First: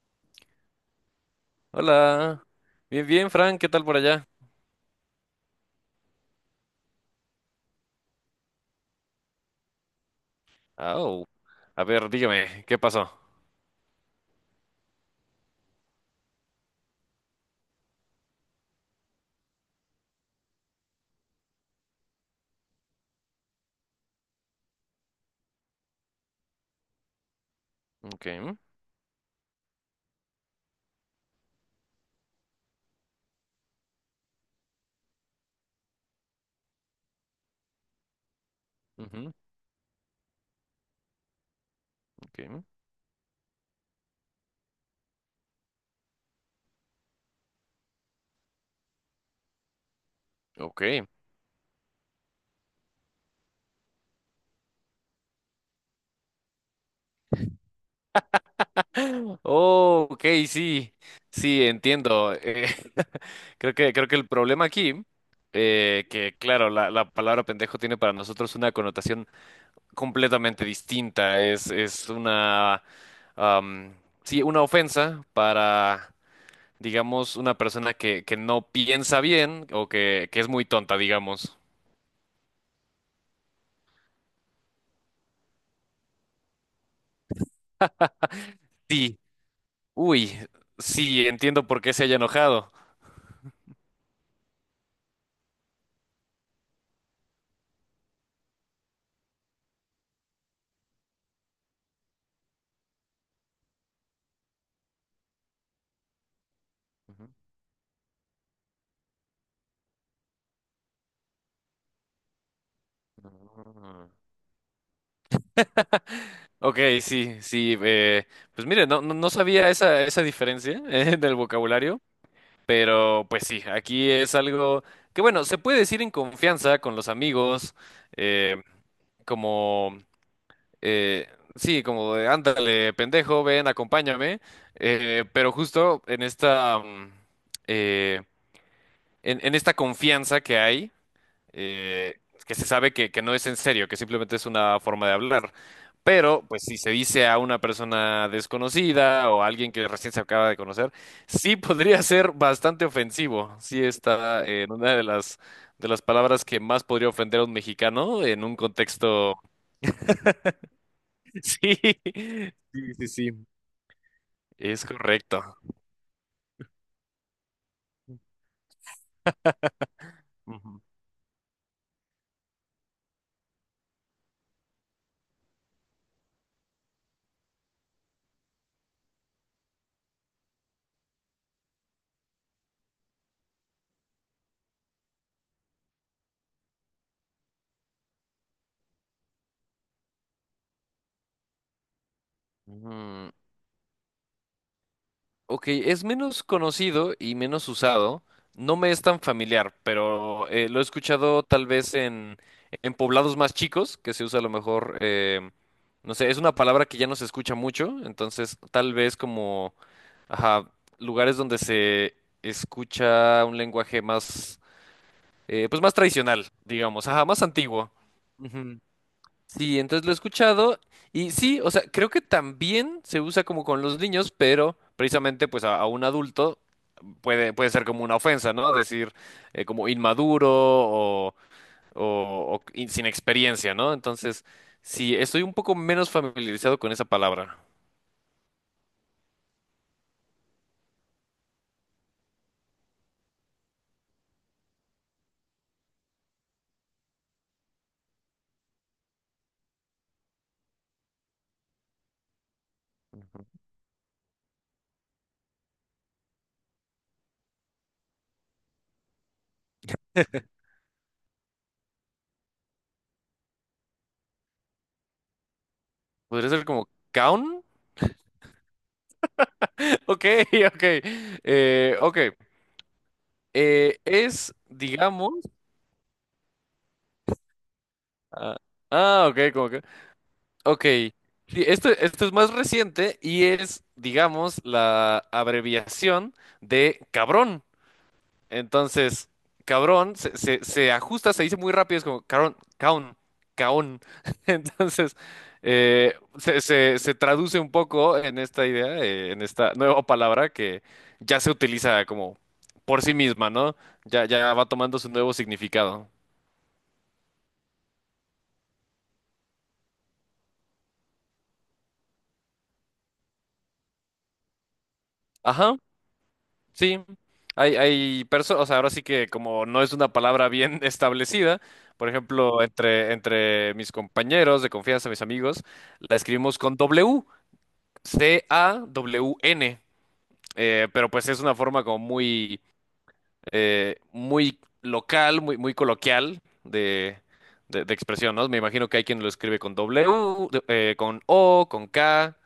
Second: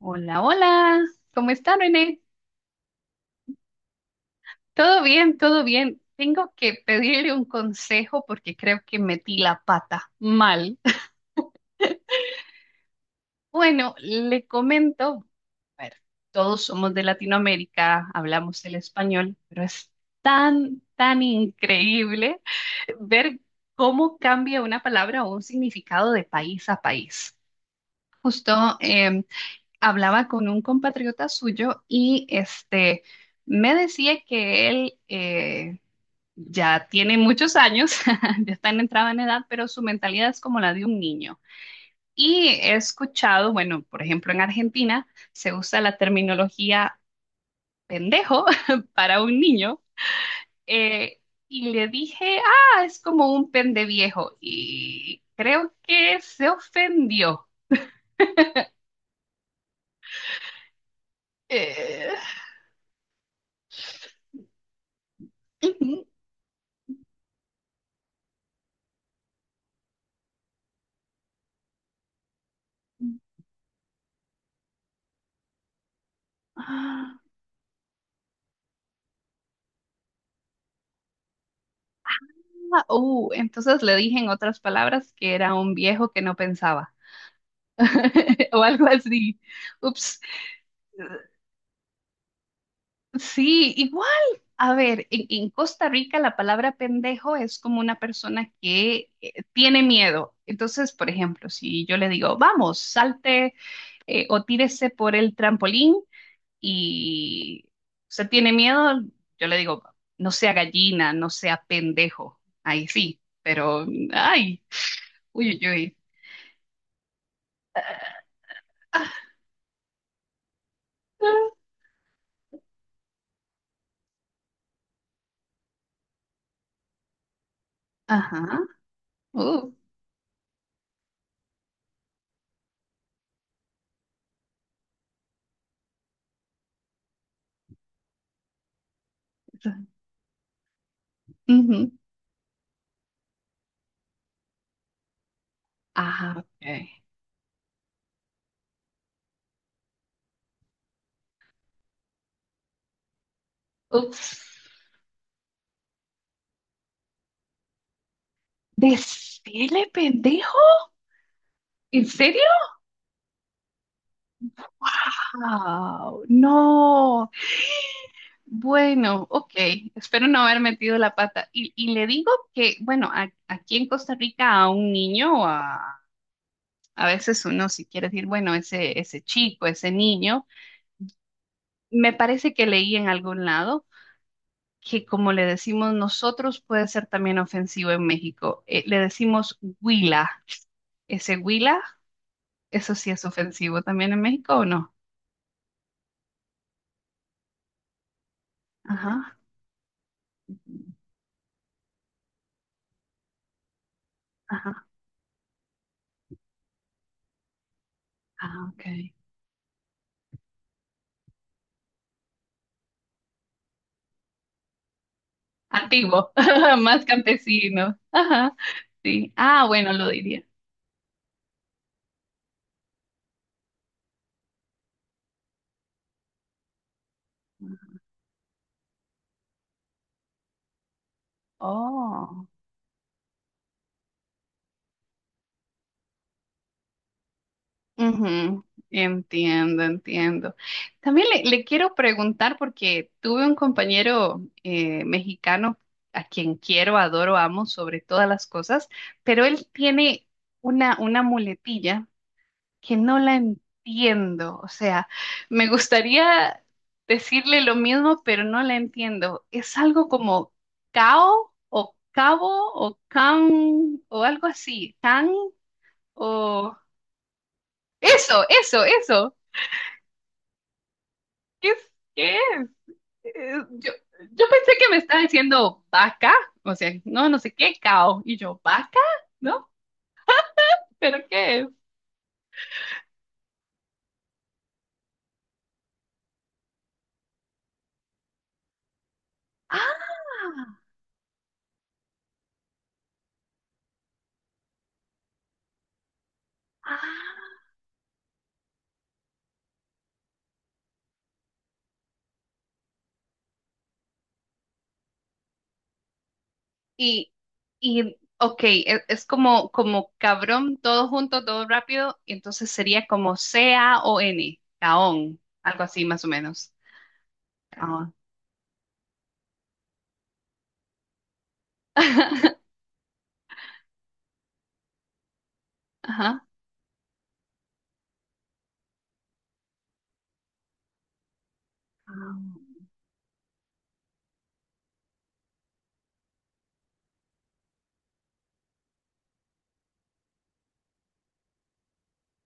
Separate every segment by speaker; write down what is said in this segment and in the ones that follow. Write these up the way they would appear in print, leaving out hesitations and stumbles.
Speaker 1: Hola, hola. ¿Cómo está, René?
Speaker 2: Hola. Bien, bien, Frank, ¿qué tal por allá?
Speaker 1: Todo bien, todo bien. Tengo que pedirle un consejo porque creo que metí la pata mal.
Speaker 2: Au. A ver, dígame, ¿qué pasó?
Speaker 1: Bueno, le comento, a ver, todos somos de Latinoamérica, hablamos el español, pero es tan increíble ver cómo cambia una palabra o un significado de país a país.
Speaker 2: Ok.
Speaker 1: Justo em, hablaba con un compatriota suyo y este me decía que él ya tiene muchos años, ya está en entrada en
Speaker 2: Ujú.
Speaker 1: edad, pero su mentalidad es como la de un niño. Y
Speaker 2: Ok.
Speaker 1: he escuchado, bueno, por ejemplo, en Argentina se usa la terminología pendejo para un niño.
Speaker 2: Ok.
Speaker 1: eh, y le dije, ah, es como un pende viejo. Y creo que se ofendió.
Speaker 2: Oh, ok, sí. Sí,
Speaker 1: Eh,
Speaker 2: entiendo. Creo que el problema aquí,
Speaker 1: ujú.
Speaker 2: que claro, la palabra pendejo tiene para nosotros una connotación completamente distinta. Es una, am, sí, una ofensa para,
Speaker 1: Ah,
Speaker 2: digamos, una persona que no piensa bien o que es muy tonta, digamos.
Speaker 1: entonces le dije en otras palabras que era un viejo que no pensaba o algo
Speaker 2: Sí,
Speaker 1: así. Ups.
Speaker 2: uy, sí, entiendo por qué se haya enojado.
Speaker 1: Sí, igual. A ver, en Costa Rica la palabra pendejo es como una persona que tiene miedo. Entonces, por ejemplo, si yo le digo, vamos, salte o tírese por el trampolín
Speaker 2: Ujú.
Speaker 1: y se tiene miedo, yo le digo, no sea gallina, no sea pendejo. Ahí sí, pero,
Speaker 2: Ah,
Speaker 1: ay, uy, uy, uy.
Speaker 2: ok, sí, sí, pues mire, no, no, no sabía esa, esa diferencia del vocabulario, pero pues sí, aquí es algo que bueno, se puede decir en confianza con los amigos,
Speaker 1: Ajá.
Speaker 2: eh,
Speaker 1: Uh,
Speaker 2: como, eh, sí, como de, ándale, pendejo, ven, acompáñame, pero justo en esta, eh, en esta confianza que hay.
Speaker 1: ujú.
Speaker 2: Eh, que se sabe que no es en serio, que simplemente es una forma de hablar.
Speaker 1: Ah,
Speaker 2: Pero, pues, si
Speaker 1: ok.
Speaker 2: se dice a una persona desconocida o a alguien que recién se acaba de conocer, sí podría ser bastante ofensivo. Sí
Speaker 1: Ups.
Speaker 2: está en una de las palabras que más podría ofender a un mexicano en un contexto.
Speaker 1: Decirle pendejo.
Speaker 2: Sí,
Speaker 1: ¿En serio?
Speaker 2: sí, sí, sí. Es correcto.
Speaker 1: ¡Wow! No. Bueno, ok. Espero no haber
Speaker 2: Ujú.
Speaker 1: metido la pata. Y le digo que, bueno, a- aquí en Costa Rica a un niño, a veces uno si quiere decir, bueno, ese chico, ese niño, me parece que leí en algún lado que como le decimos nosotros puede ser también ofensivo en México. Le decimos huila. Ese huila, eso sí es
Speaker 2: Mm,
Speaker 1: ofensivo también en México, ¿o no?
Speaker 2: ok, es menos conocido y menos usado. No me es tan
Speaker 1: Ajá,
Speaker 2: familiar, pero lo he escuchado tal vez en poblados más chicos, que se usa a lo
Speaker 1: ajá.
Speaker 2: mejor, no sé, es una palabra que ya no se escucha mucho, entonces
Speaker 1: Ah, ok.
Speaker 2: tal vez como, ajá, lugares donde se escucha un lenguaje más, pues más
Speaker 1: Antiguo,
Speaker 2: tradicional,
Speaker 1: más
Speaker 2: digamos, ajá, más antiguo.
Speaker 1: campesino. Ajá, sí. Ah,
Speaker 2: Sí,
Speaker 1: bueno,
Speaker 2: entonces
Speaker 1: lo
Speaker 2: lo he
Speaker 1: diría.
Speaker 2: escuchado y sí, o sea, creo que también se usa como con los niños, pero precisamente pues a un adulto puede, puede ser como una ofensa, ¿no? Decir como inmaduro o,
Speaker 1: Oh,
Speaker 2: sin experiencia, ¿no? Entonces, sí, estoy un poco menos familiarizado con esa palabra.
Speaker 1: ujú. Entiendo, entiendo. También le quiero preguntar porque tuve un compañero mexicano a quien quiero, adoro, amo sobre todas las cosas, pero él tiene una muletilla que no la entiendo. O sea, me gustaría decirle lo mismo, pero no la entiendo. Es algo como cao o cabo o can o algo así. Can
Speaker 2: ¿Podría ser
Speaker 1: o...
Speaker 2: como caun?
Speaker 1: Eso, eso, eso.
Speaker 2: Ok, ok.
Speaker 1: ¿Qué es?
Speaker 2: Ok.
Speaker 1: ¿Qué es? Eh, Yo, yo
Speaker 2: Es,
Speaker 1: pensé que me estaba
Speaker 2: digamos...
Speaker 1: diciendo vaca, o sea, no, no sé qué, cao. Y
Speaker 2: Ah,
Speaker 1: yo, vaca,
Speaker 2: ah, ok,
Speaker 1: ¿no?
Speaker 2: como que... Ok,
Speaker 1: ¿Pero qué
Speaker 2: sí,
Speaker 1: es?
Speaker 2: esto es más reciente y es, digamos, la abreviación de cabrón. Entonces,
Speaker 1: Ah,
Speaker 2: se ajusta, se dice muy rápido, es como cabrón, caón, caón. Entonces, se
Speaker 1: ah.
Speaker 2: traduce un poco en esta idea, en esta nueva palabra que ya se utiliza como por sí misma, ¿no? Ya, ya va tomando su nuevo significado.
Speaker 1: Y, y ok, e- es, como, como cabrón, todo junto, todo rápido, y entonces sería como C-A-O-N, caón,
Speaker 2: Ajá.
Speaker 1: algo así más o menos.
Speaker 2: Sí, hay,
Speaker 1: Caón.
Speaker 2: hay personas, o sea, ahora sí que como no es una palabra bien establecida, por ejemplo, entre, entre mis compañeros de confianza, mis amigos, la
Speaker 1: Ajá.
Speaker 2: escribimos con W, C-A-W-N, pero pues es una forma como
Speaker 1: Caón.
Speaker 2: muy, muy local, muy, muy coloquial de expresión, ¿no? Me imagino que hay quien lo escribe con W, de- con O, con K,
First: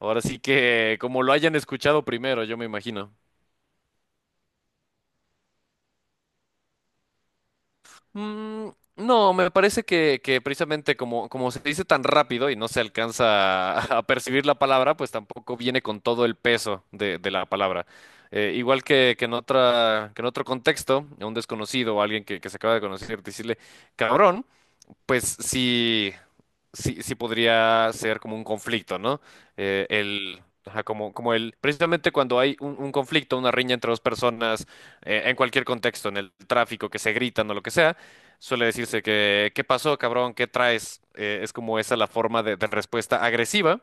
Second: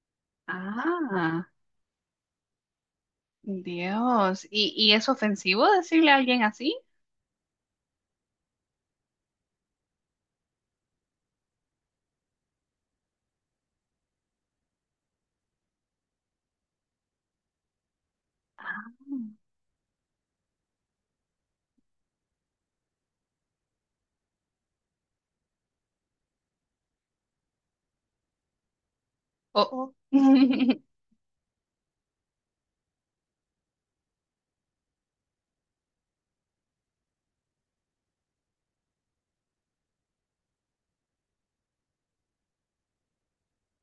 Speaker 2: ahora sí que como lo
Speaker 1: Ah,
Speaker 2: hayan escuchado primero, yo me imagino.
Speaker 1: Dios. ¿Y es ofensivo decirle a alguien así?
Speaker 2: Mm, no, me parece que precisamente como, como se dice tan rápido y no se alcanza a percibir la palabra, pues tampoco viene con todo el peso de la palabra. Igual
Speaker 1: Ah.
Speaker 2: que en otra, que en otro contexto, a un desconocido o a alguien que se acaba de conocer, decirle cabrón pues sí, sí, sí podría ser como un conflicto, ¿no?
Speaker 1: Oh, oh.
Speaker 2: Ajá, como, como el, precisamente cuando hay un conflicto, una riña entre dos personas, en cualquier contexto, en el tráfico, que se gritan o lo que sea, suele decirse que, ¿qué pasó, cabrón? ¿Qué traes? Es como esa la forma de respuesta agresiva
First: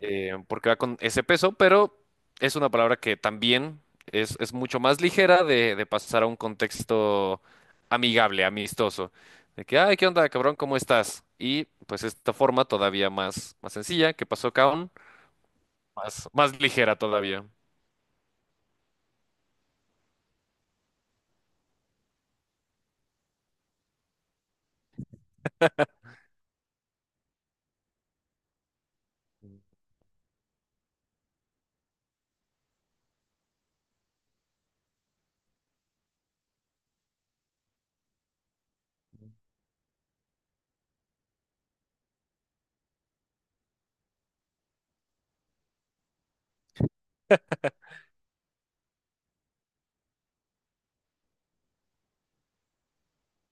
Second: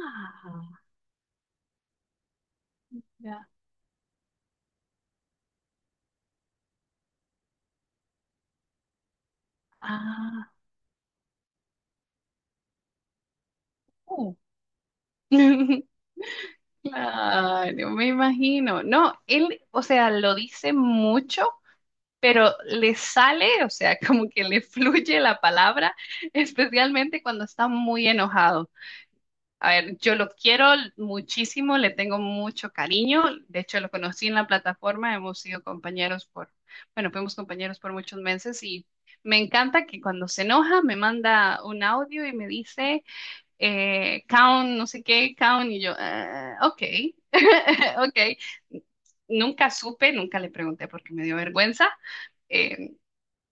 Speaker 2: porque va con ese peso, pero es una palabra que
Speaker 1: ya.
Speaker 2: también es mucho más ligera de pasar a un contexto amigable, amistoso. De que, ay, ¿qué onda,
Speaker 1: Ah.
Speaker 2: cabrón? ¿Cómo estás? Y pues esta forma todavía más, más sencilla, que
Speaker 1: Uh.
Speaker 2: pasó cabrón, más, más ligera todavía.
Speaker 1: Claro, me imagino. No, él, o sea, lo dice mucho, pero le sale, o sea, como que le fluye la palabra, especialmente cuando está muy enojado. A ver, yo lo quiero muchísimo, le tengo mucho cariño, de hecho lo conocí en la plataforma, hemos sido compañeros por, bueno, fuimos compañeros por muchos meses y me encanta que cuando se enoja me manda un audio y me dice, Count, no sé qué, Count, y yo, "Ah, ok, ok. Nunca supe, nunca le pregunté porque me dio vergüenza, eh,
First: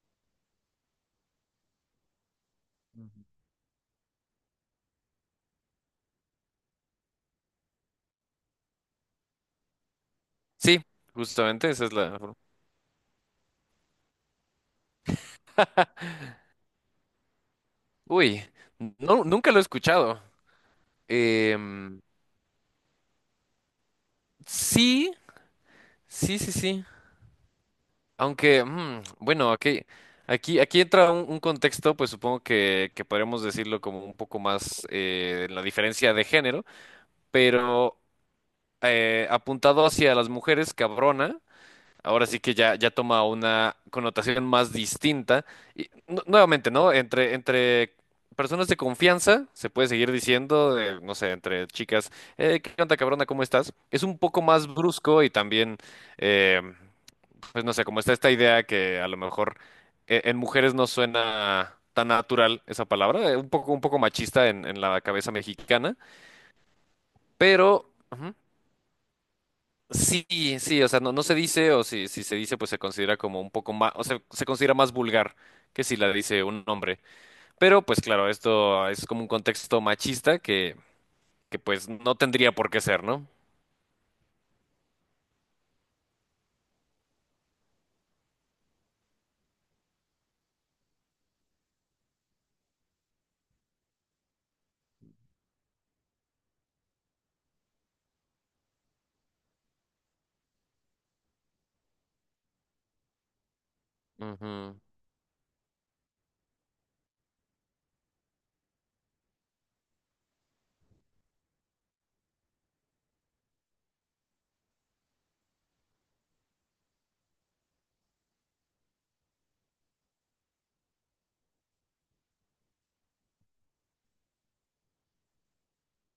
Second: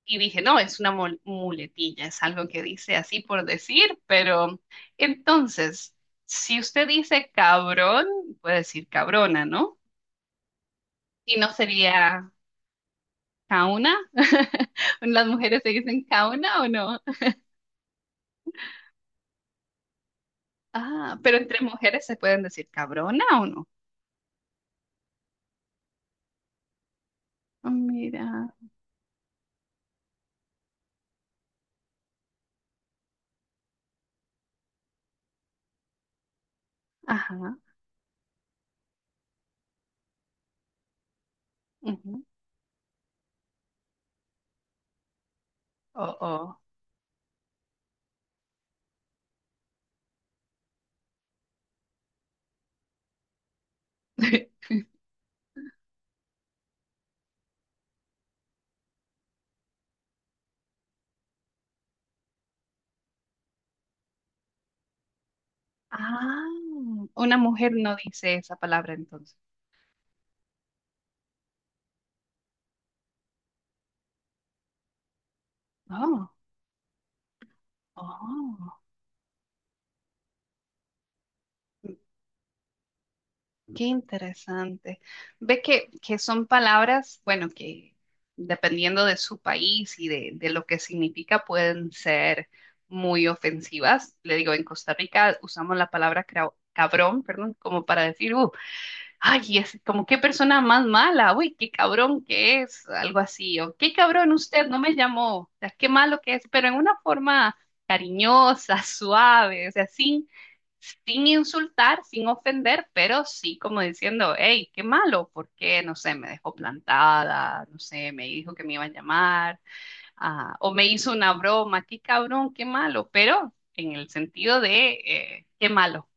Speaker 1: y dije, no, es una mul- muletilla, es algo que dice así por decir, pero entonces, si usted dice cabrón, puede decir cabrona, ¿no?
Speaker 2: Sí,
Speaker 1: Y no
Speaker 2: justamente esa es la
Speaker 1: sería
Speaker 2: forma.
Speaker 1: cauna. ¿Las mujeres se dicen cauna o no?
Speaker 2: Uy, no, nunca lo he escuchado.
Speaker 1: Ah, pero entre
Speaker 2: Em,
Speaker 1: mujeres se pueden decir cabrona o no.
Speaker 2: sí, sí, sí, sí.
Speaker 1: Ah, mira,
Speaker 2: Aunque, mm, bueno, aquí, aquí, aquí entra un contexto, pues supongo que podríamos decirlo como un poco más la diferencia de género,
Speaker 1: ajá,
Speaker 2: pero apuntado hacia las mujeres, cabrona.
Speaker 1: ujú.
Speaker 2: Ahora sí que ya, ya toma una connotación más distinta. Y
Speaker 1: Oh, oh.
Speaker 2: nuevamente, ¿no? Entre, entre personas de confianza, se puede seguir diciendo, no sé, entre chicas, ¿qué onda, cabrona? ¿Cómo estás? Es un poco más brusco y también, eh, pues no sé, como está esta idea que a lo mejor en mujeres no suena tan natural esa palabra, un poco machista en la cabeza mexicana,
Speaker 1: Ah, una mujer
Speaker 2: pero...
Speaker 1: no dice
Speaker 2: Ujú.
Speaker 1: esa palabra entonces.
Speaker 2: Sí, sí, o sea, no, no se dice, o si, si se dice, pues se considera como un poco más, o sea, se considera más vulgar que si la
Speaker 1: Oh,
Speaker 2: dice un hombre. Pero, pues claro,
Speaker 1: oh.
Speaker 2: esto es como un contexto machista que pues no tendría por qué ser, ¿no?
Speaker 1: Qué interesante. Ve que son palabras, bueno, que dependiendo de su país y de lo que significa, pueden ser muy ofensivas. Le digo, en Costa Rica usamos la palabra crao- cabrón, perdón, como para decir, ay, es como qué persona más mala, uy, qué cabrón que es, algo así, o qué cabrón usted
Speaker 2: Ujú,
Speaker 1: no me llamó, o sea, qué malo que es, pero en una forma cariñosa, suave, o sea, sin, sin insultar, sin ofender, pero sí como diciendo, hey, qué malo, porque, no sé, me dejó plantada, no sé, me dijo que me iba a llamar, ah, o me hizo una broma, qué cabrón, qué malo, pero en el sentido de, qué malo.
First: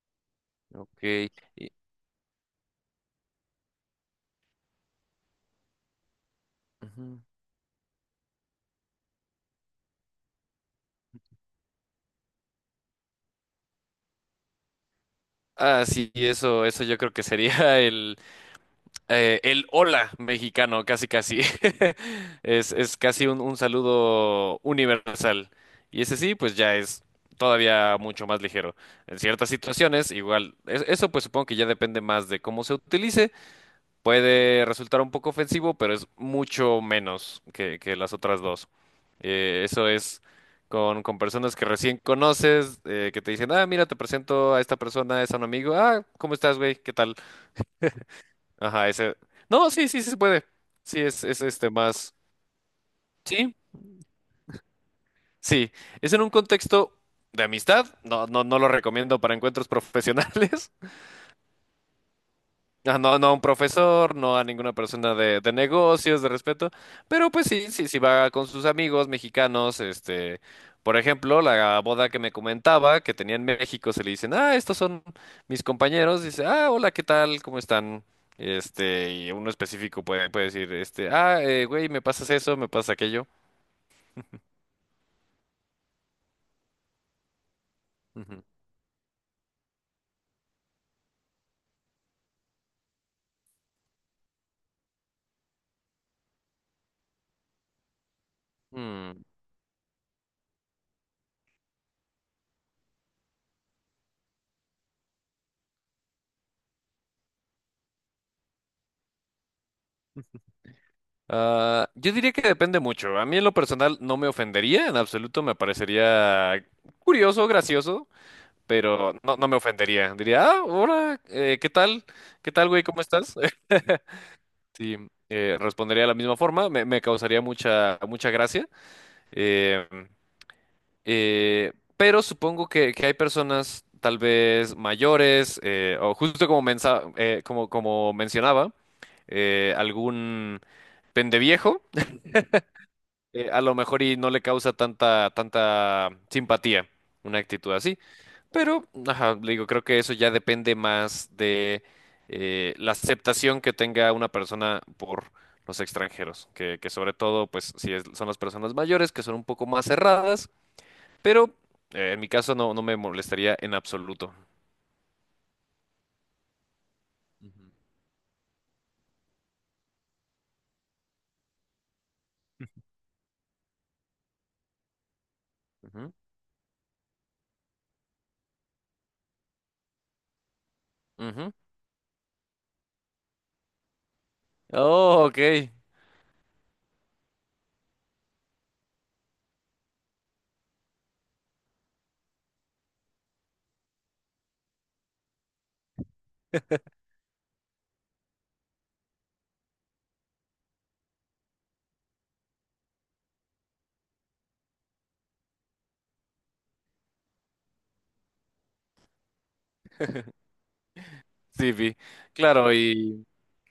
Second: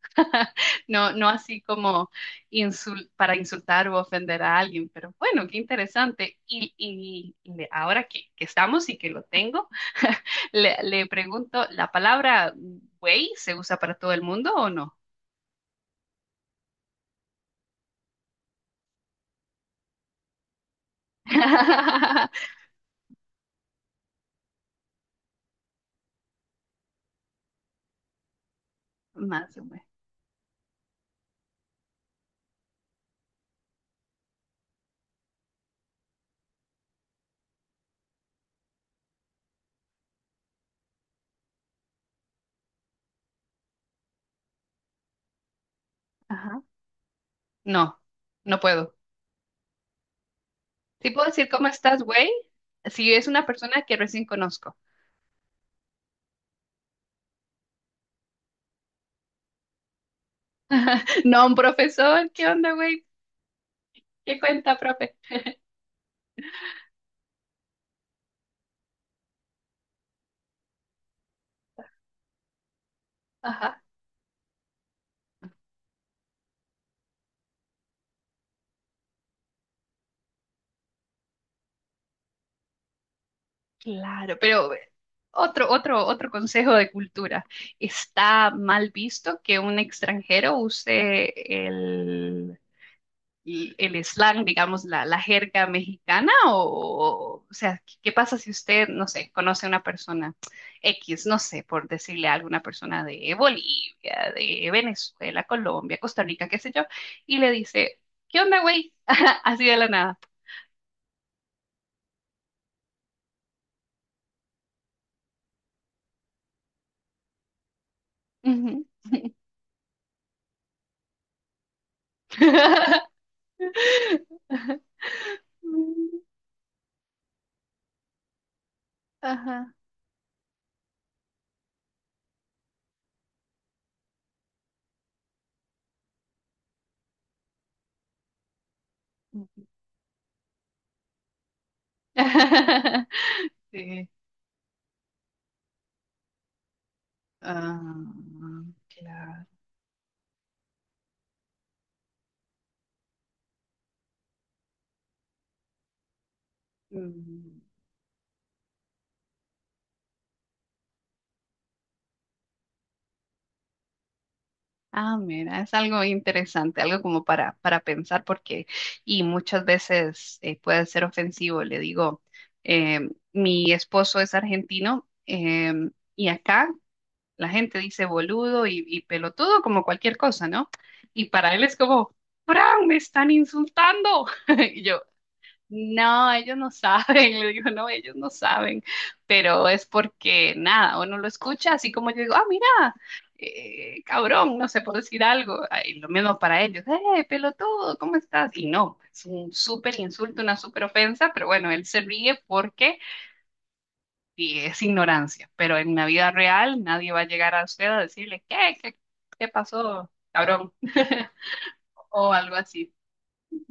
Speaker 1: No, no
Speaker 2: ok.
Speaker 1: así
Speaker 2: y-
Speaker 1: como insul- para insultar o ofender a alguien, pero bueno, qué interesante. Y,
Speaker 2: ujú.
Speaker 1: y le- ahora que estamos y que lo tengo, le pregunto, ¿la palabra güey se usa para todo el mundo o no?
Speaker 2: Ah, sí, eso yo creo que sería el hola mexicano, casi casi. Es casi un saludo universal. Y ese sí, pues ya es todavía mucho más ligero. En ciertas
Speaker 1: Más o menos.
Speaker 2: situaciones, igual, eso pues supongo que ya depende más de cómo se utilice. Puede resultar un poco ofensivo, pero es mucho menos que las otras dos. Eso es con personas que recién conoces, que te dicen, ah, mira, te presento a esta persona, es a un amigo. Ah, ¿cómo estás,
Speaker 1: Ajá.
Speaker 2: güey? ¿Qué tal?
Speaker 1: No, no
Speaker 2: Ajá,
Speaker 1: puedo.
Speaker 2: ese. No, sí, sí, sí se puede. Sí,
Speaker 1: Sí puedo
Speaker 2: es
Speaker 1: decir cómo
Speaker 2: este
Speaker 1: estás,
Speaker 2: más.
Speaker 1: güey, si es una
Speaker 2: Sí,
Speaker 1: persona que recién conozco.
Speaker 2: sí. Es en un contexto de amistad. No, no, no lo recomiendo para encuentros profesionales.
Speaker 1: No, un profesor, ¿qué onda,
Speaker 2: Ah,
Speaker 1: güey?
Speaker 2: no, no a un profesor, no
Speaker 1: ¿Qué
Speaker 2: a ninguna
Speaker 1: cuenta, profe?
Speaker 2: persona de negocios, de respeto, pero pues sí, sí, sí va con sus amigos mexicanos, este, por ejemplo, la boda que me comentaba, que tenía en
Speaker 1: Ajá.
Speaker 2: México, se le dicen, ah, estos son mis compañeros, dice, ah, hola, ¿qué tal? ¿Cómo están? Este, y uno específico puede, puede decir, este, güey, me pasas eso, me pasa aquello.
Speaker 1: Claro, pero otro, otro consejo de cultura.
Speaker 2: Ujú.
Speaker 1: Está mal visto que un extranjero use el slang, digamos, la jerga mexicana o sea, ¿qué, qué pasa si usted, no
Speaker 2: Mm.
Speaker 1: sé, conoce a una persona X, no sé, por decirle a alguna persona de Bolivia, de Venezuela, Colombia, Costa Rica, qué sé yo, y le dice, ¿qué onda, güey? Así de la nada.
Speaker 2: Ah, yo diría que depende mucho. A mí en lo personal no me ofendería, en absoluto me parecería curioso, gracioso.
Speaker 1: Ujú.
Speaker 2: Pero no, no me ofendería. Diría, ah, hola, ¿qué tal? ¿Qué tal, güey? ¿Cómo estás? Sí, respondería de la misma forma, me causaría mucha, mucha gracia.
Speaker 1: Ajá.
Speaker 2: eh, eh, pero supongo que hay personas tal vez mayores, o justo como, como, como mencionaba, algún pendeviejo, a lo mejor
Speaker 1: Sí.
Speaker 2: y no le causa tanta, tanta simpatía una actitud así.
Speaker 1: Ah,
Speaker 2: Pero, ajá,
Speaker 1: claro.
Speaker 2: le digo, creo que eso ya depende más de la aceptación que tenga una persona por los extranjeros, que sobre todo,
Speaker 1: Mm.
Speaker 2: pues, si son las personas mayores, que son un poco más cerradas, pero en mi caso no, no me molestaría en absoluto.
Speaker 1: Ah, mira, es algo interesante, algo como
Speaker 2: Ujú.
Speaker 1: para pensar, porque, y muchas veces puede ser ofensivo. Le digo, mi esposo es argentino,
Speaker 2: Ujú,
Speaker 1: y acá la gente dice boludo y pelotudo como cualquier cosa, ¿no? Y para
Speaker 2: ujú.
Speaker 1: él es como, Fran, me están insultando. Y yo,
Speaker 2: Oh, ok.
Speaker 1: no, ellos no saben, le digo, no, ellos no saben, pero es porque nada, uno lo escucha así como yo digo, ah, mira, cabrón, no sé, por decir algo, y lo mismo para ellos, pelotudo, ¿cómo estás? Y no, es un súper insulto, una súper ofensa, pero bueno, él se ríe porque y es ignorancia, pero en la vida real nadie va a llegar a usted a decirle, ¿qué? ¿Qué, qué pasó, cabrón?
Speaker 2: Sí, vi.
Speaker 1: o algo
Speaker 2: Claro,
Speaker 1: así.
Speaker 2: y...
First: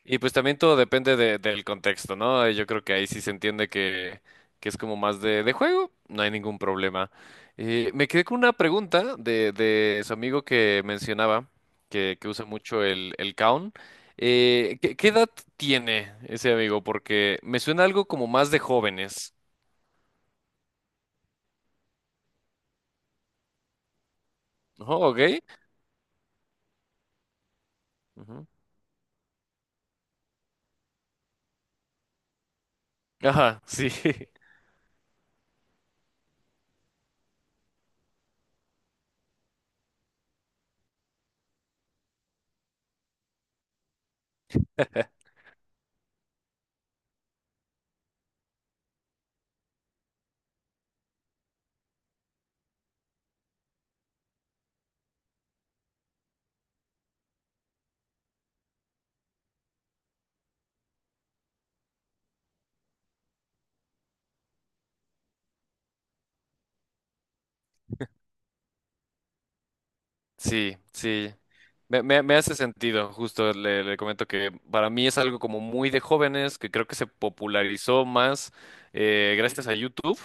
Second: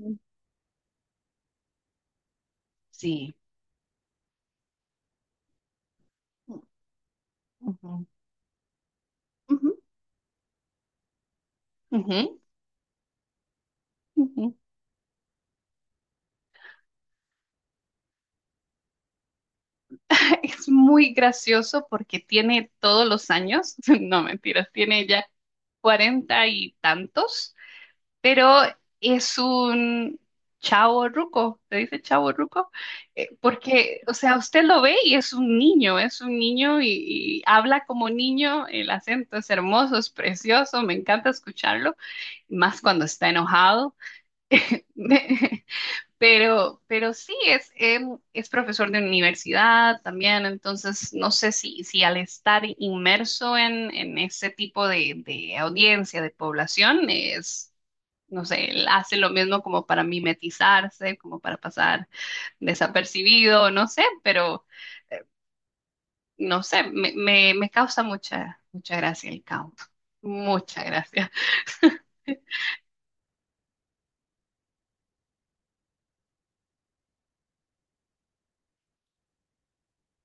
Speaker 2: Y pues también todo depende del contexto, ¿no? Yo creo que ahí sí se
Speaker 1: Sí.
Speaker 2: entiende que es como más de juego, no hay ningún
Speaker 1: Ujú,
Speaker 2: problema. Me quedé con una pregunta
Speaker 1: ujú,
Speaker 2: de su amigo que mencionaba, que
Speaker 1: ujú,
Speaker 2: usa mucho el Kaun.
Speaker 1: ujú.
Speaker 2: ¿ qué edad tiene ese amigo? Porque me suena algo como más de jóvenes,
Speaker 1: Es muy gracioso porque tiene todos los años, no mentiras,
Speaker 2: ¿no?
Speaker 1: tiene
Speaker 2: ¿Ok?
Speaker 1: ya cuarenta y tantos,
Speaker 2: Ujú.
Speaker 1: pero es un chavo ruco, se dice chavo ruco.
Speaker 2: Ajá, sí.
Speaker 1: Porque, o sea, usted lo ve y es un niño y habla como niño, el acento es hermoso, es precioso, me encanta escucharlo, más cuando está enojado. Pero sí, es, es profesor de universidad también, entonces no sé si, si al estar inmerso en ese tipo de audiencia, de población, es, no sé, él hace lo mismo como para mimetizarse, como para pasar desapercibido, no sé, pero no sé, me causa mucha gracia el count,
Speaker 2: Sí,
Speaker 1: mucha gracia.
Speaker 2: sí. Me hace sentido, justo le, le comento que para mí es algo como muy de jóvenes, que creo que se popularizó más gracias a YouTube.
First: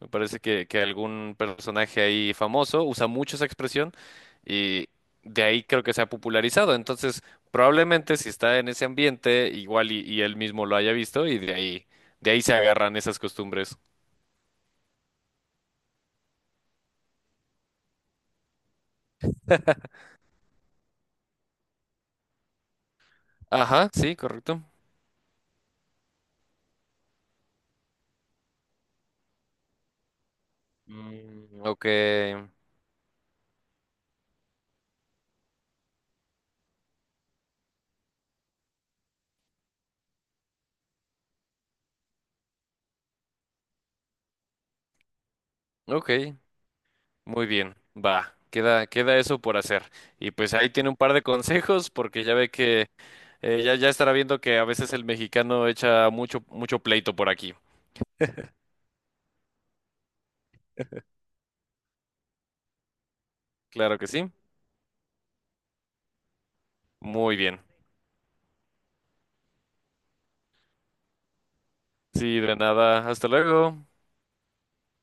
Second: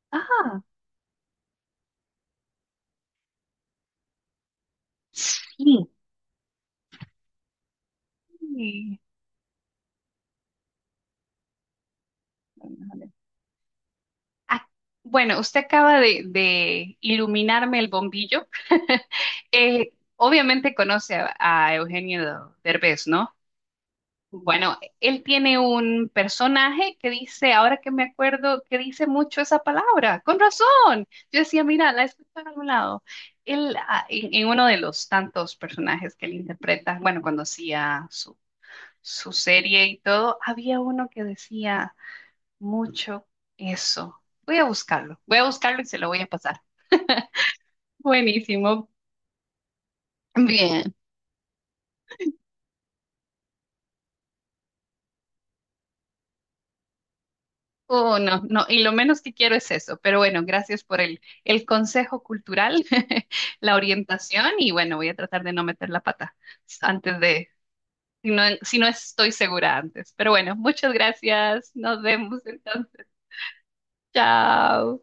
Speaker 2: Me parece
Speaker 1: Ah,
Speaker 2: que algún personaje ahí famoso usa mucho esa expresión y de ahí creo
Speaker 1: sí.
Speaker 2: que se ha popularizado. Entonces, probablemente si está en ese ambiente, igual y él mismo lo haya visto y de ahí se agarran esas costumbres.
Speaker 1: Ah, bueno, usted acaba de iluminarme el bombillo. Obviamente conoce a Eugenio Derbez, ¿no?
Speaker 2: Ajá, sí, correcto.
Speaker 1: Bueno, él tiene un personaje que dice, ahora que me acuerdo, que dice mucho esa palabra, con razón. Yo
Speaker 2: Mm,
Speaker 1: decía,
Speaker 2: ok,
Speaker 1: mira, la he escuchado en algún lado. Él, ah, en uno de los tantos personajes que él interpreta, bueno, cuando hacía su, su serie y todo, había uno que decía mucho eso. Voy a buscarlo y se lo
Speaker 2: ok.
Speaker 1: voy a pasar.
Speaker 2: Muy bien, va, queda,
Speaker 1: Buenísimo.
Speaker 2: queda eso por hacer. Y pues ahí tiene
Speaker 1: Bien.
Speaker 2: un par de consejos, porque ya ve que ya, ya estará viendo que a veces el mexicano echa mucho, mucho pleito por aquí.
Speaker 1: Oh, no, no, y lo menos que quiero es eso, pero bueno, gracias por el consejo cultural, la
Speaker 2: Claro que sí.
Speaker 1: orientación y bueno, voy a tratar de no meter la pata antes
Speaker 2: Muy
Speaker 1: de,
Speaker 2: bien.
Speaker 1: si no, si no estoy segura antes, pero bueno, muchas gracias, nos
Speaker 2: Sí,
Speaker 1: vemos
Speaker 2: de
Speaker 1: entonces,
Speaker 2: nada. Hasta luego.
Speaker 1: chao.